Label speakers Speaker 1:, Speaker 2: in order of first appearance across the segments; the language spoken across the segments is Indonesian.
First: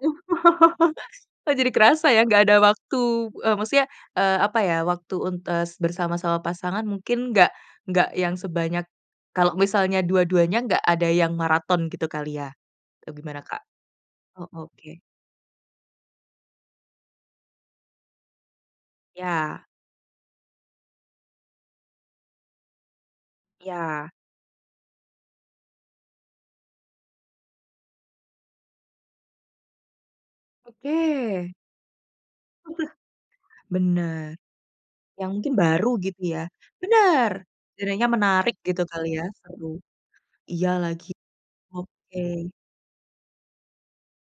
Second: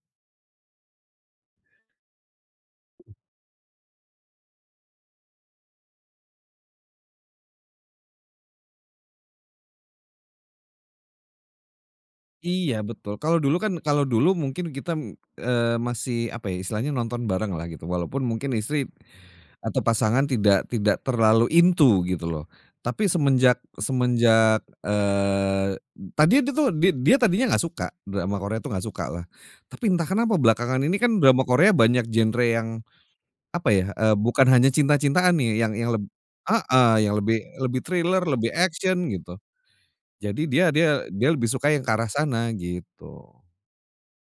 Speaker 1: Oh, jadi kerasa ya nggak ada waktu,
Speaker 2: Mhm.
Speaker 1: eee, maksudnya, eee, apa ya, waktu untuk, eee, bersama-sama pasangan mungkin nggak nggak yang sebanyak, kalo misalnya dua-duanya nggak ada yang marathon gitu kali ya?
Speaker 2: Iya
Speaker 1: Eee,
Speaker 2: betul kalau
Speaker 1: gimana,
Speaker 2: dulu
Speaker 1: Kak?
Speaker 2: kan kalau dulu
Speaker 1: Oh,
Speaker 2: mungkin kita,
Speaker 1: oke.
Speaker 2: eee, masih apa ya istilahnya nonton bareng lah gitu walaupun mungkin istri,
Speaker 1: Iya.
Speaker 2: atau pasangan tidak tidak terlalu into gitu loh. Tapi semenjak
Speaker 1: Iya.
Speaker 2: semenjak, eee, tadinya itu tuh did dia tadinya enggak suka drama Korea itu enggak sukalah, tapi entah kenapa belakangan ini kan drama
Speaker 1: Oke.
Speaker 2: Korea banyak genre yang, apa ya, eee,
Speaker 1: Bener.
Speaker 2: bukan hanya
Speaker 1: Yang
Speaker 2: cinta-cintaan
Speaker 1: mungkin
Speaker 2: nih, yang
Speaker 1: baru
Speaker 2: yang leb
Speaker 1: gitu ya?
Speaker 2: heeh, yang
Speaker 1: Bener,
Speaker 2: lebih lebih
Speaker 1: jadinya
Speaker 2: thriller, lebih
Speaker 1: menarik gitu kali
Speaker 2: action
Speaker 1: ya,
Speaker 2: gitu,
Speaker 1: seru.
Speaker 2: jadi dia
Speaker 1: Iya
Speaker 2: dia
Speaker 1: lagi,
Speaker 2: dia lebih suka yang ke arah
Speaker 1: oke.
Speaker 2: sana gitu.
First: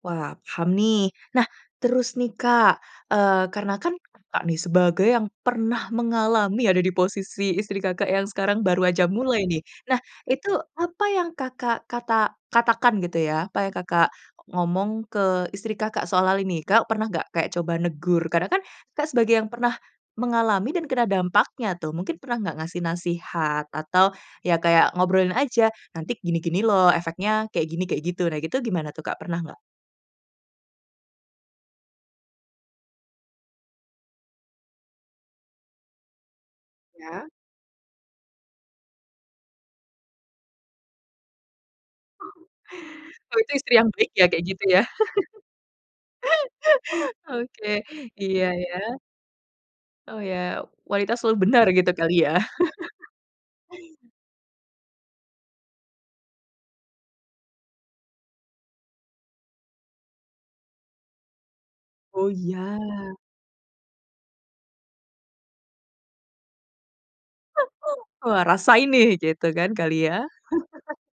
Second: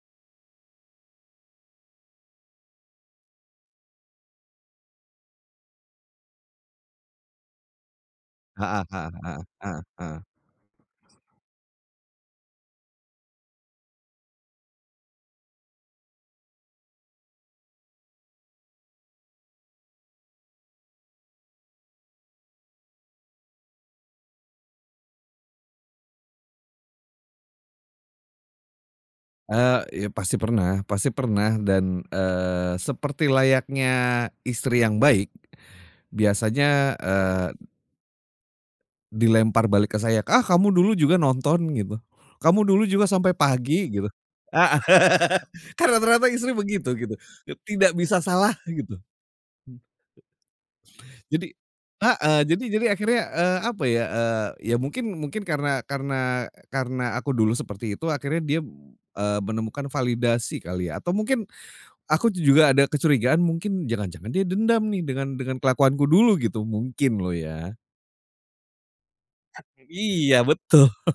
Speaker 1: Wah paham nih nah, terus nih Kak, eee, karena kan Kakak nih sebagai yang pernah mengalami ada di posisi istri Kakak yang sekarang
Speaker 2: Heeh
Speaker 1: baru aja
Speaker 2: heeh heeh
Speaker 1: mulai nih
Speaker 2: heeh
Speaker 1: nah
Speaker 2: heeh.
Speaker 1: itu apa yang Kakak kata katakan gitu ya, apa yang Kakak o ngomong ke istri Kakak soal hal ini Kakak pernah nggak kayak coba negur? Karena kan Kakak sebagai yang pernah, mengalami dan kena dampaknya tuh mungkin pernah nggak, ngasih nasihat atau, ya kayak ngobrolin aja, nanti gini gini loh, efeknya kayak gini, kayak gitu nah gitu gimana tuh Kak, pernah nggak?
Speaker 2: Eee, iya pasti pernah pasti pernah dan, eee, seperti layaknya, istri yang baik biasanya,
Speaker 1: Iya.
Speaker 2: eee dilempar balik ke saya, "Ah, kamu dulu juga nonton" gitu, "kamu dulu juga sampai
Speaker 1: Oh, itu istri
Speaker 2: pagi"
Speaker 1: yang
Speaker 2: gitu.
Speaker 1: baik ya kayak gitu
Speaker 2: Heeh,
Speaker 1: ya?
Speaker 2: kan rata-rata istri begitu gitu, ket
Speaker 1: Oke.
Speaker 2: tidak bisa
Speaker 1: Iya
Speaker 2: salah gitu.
Speaker 1: iya.
Speaker 2: Hmm,
Speaker 1: Oh ya wanita
Speaker 2: e
Speaker 1: selalu
Speaker 2: jadi
Speaker 1: benar gitu kali ya?
Speaker 2: heeh, jadi jadi akhirnya, eee, apa ya, eee, ya mungkin mungkin karena karena, eee, karena aku dulu seperti itu, akhirnya dia b eee, menemukan validasi kali ya atau mungkin,
Speaker 1: Oh
Speaker 2: aku tuh juga ada
Speaker 1: iya.
Speaker 2: kecurigaan mungkin jangan-jangan dia dendam nih dengan dengan kelakuanku dulu gitu mungkin loh ya.
Speaker 1: Wah rasain nih gitu kan kali ya?
Speaker 2: Iya, betul.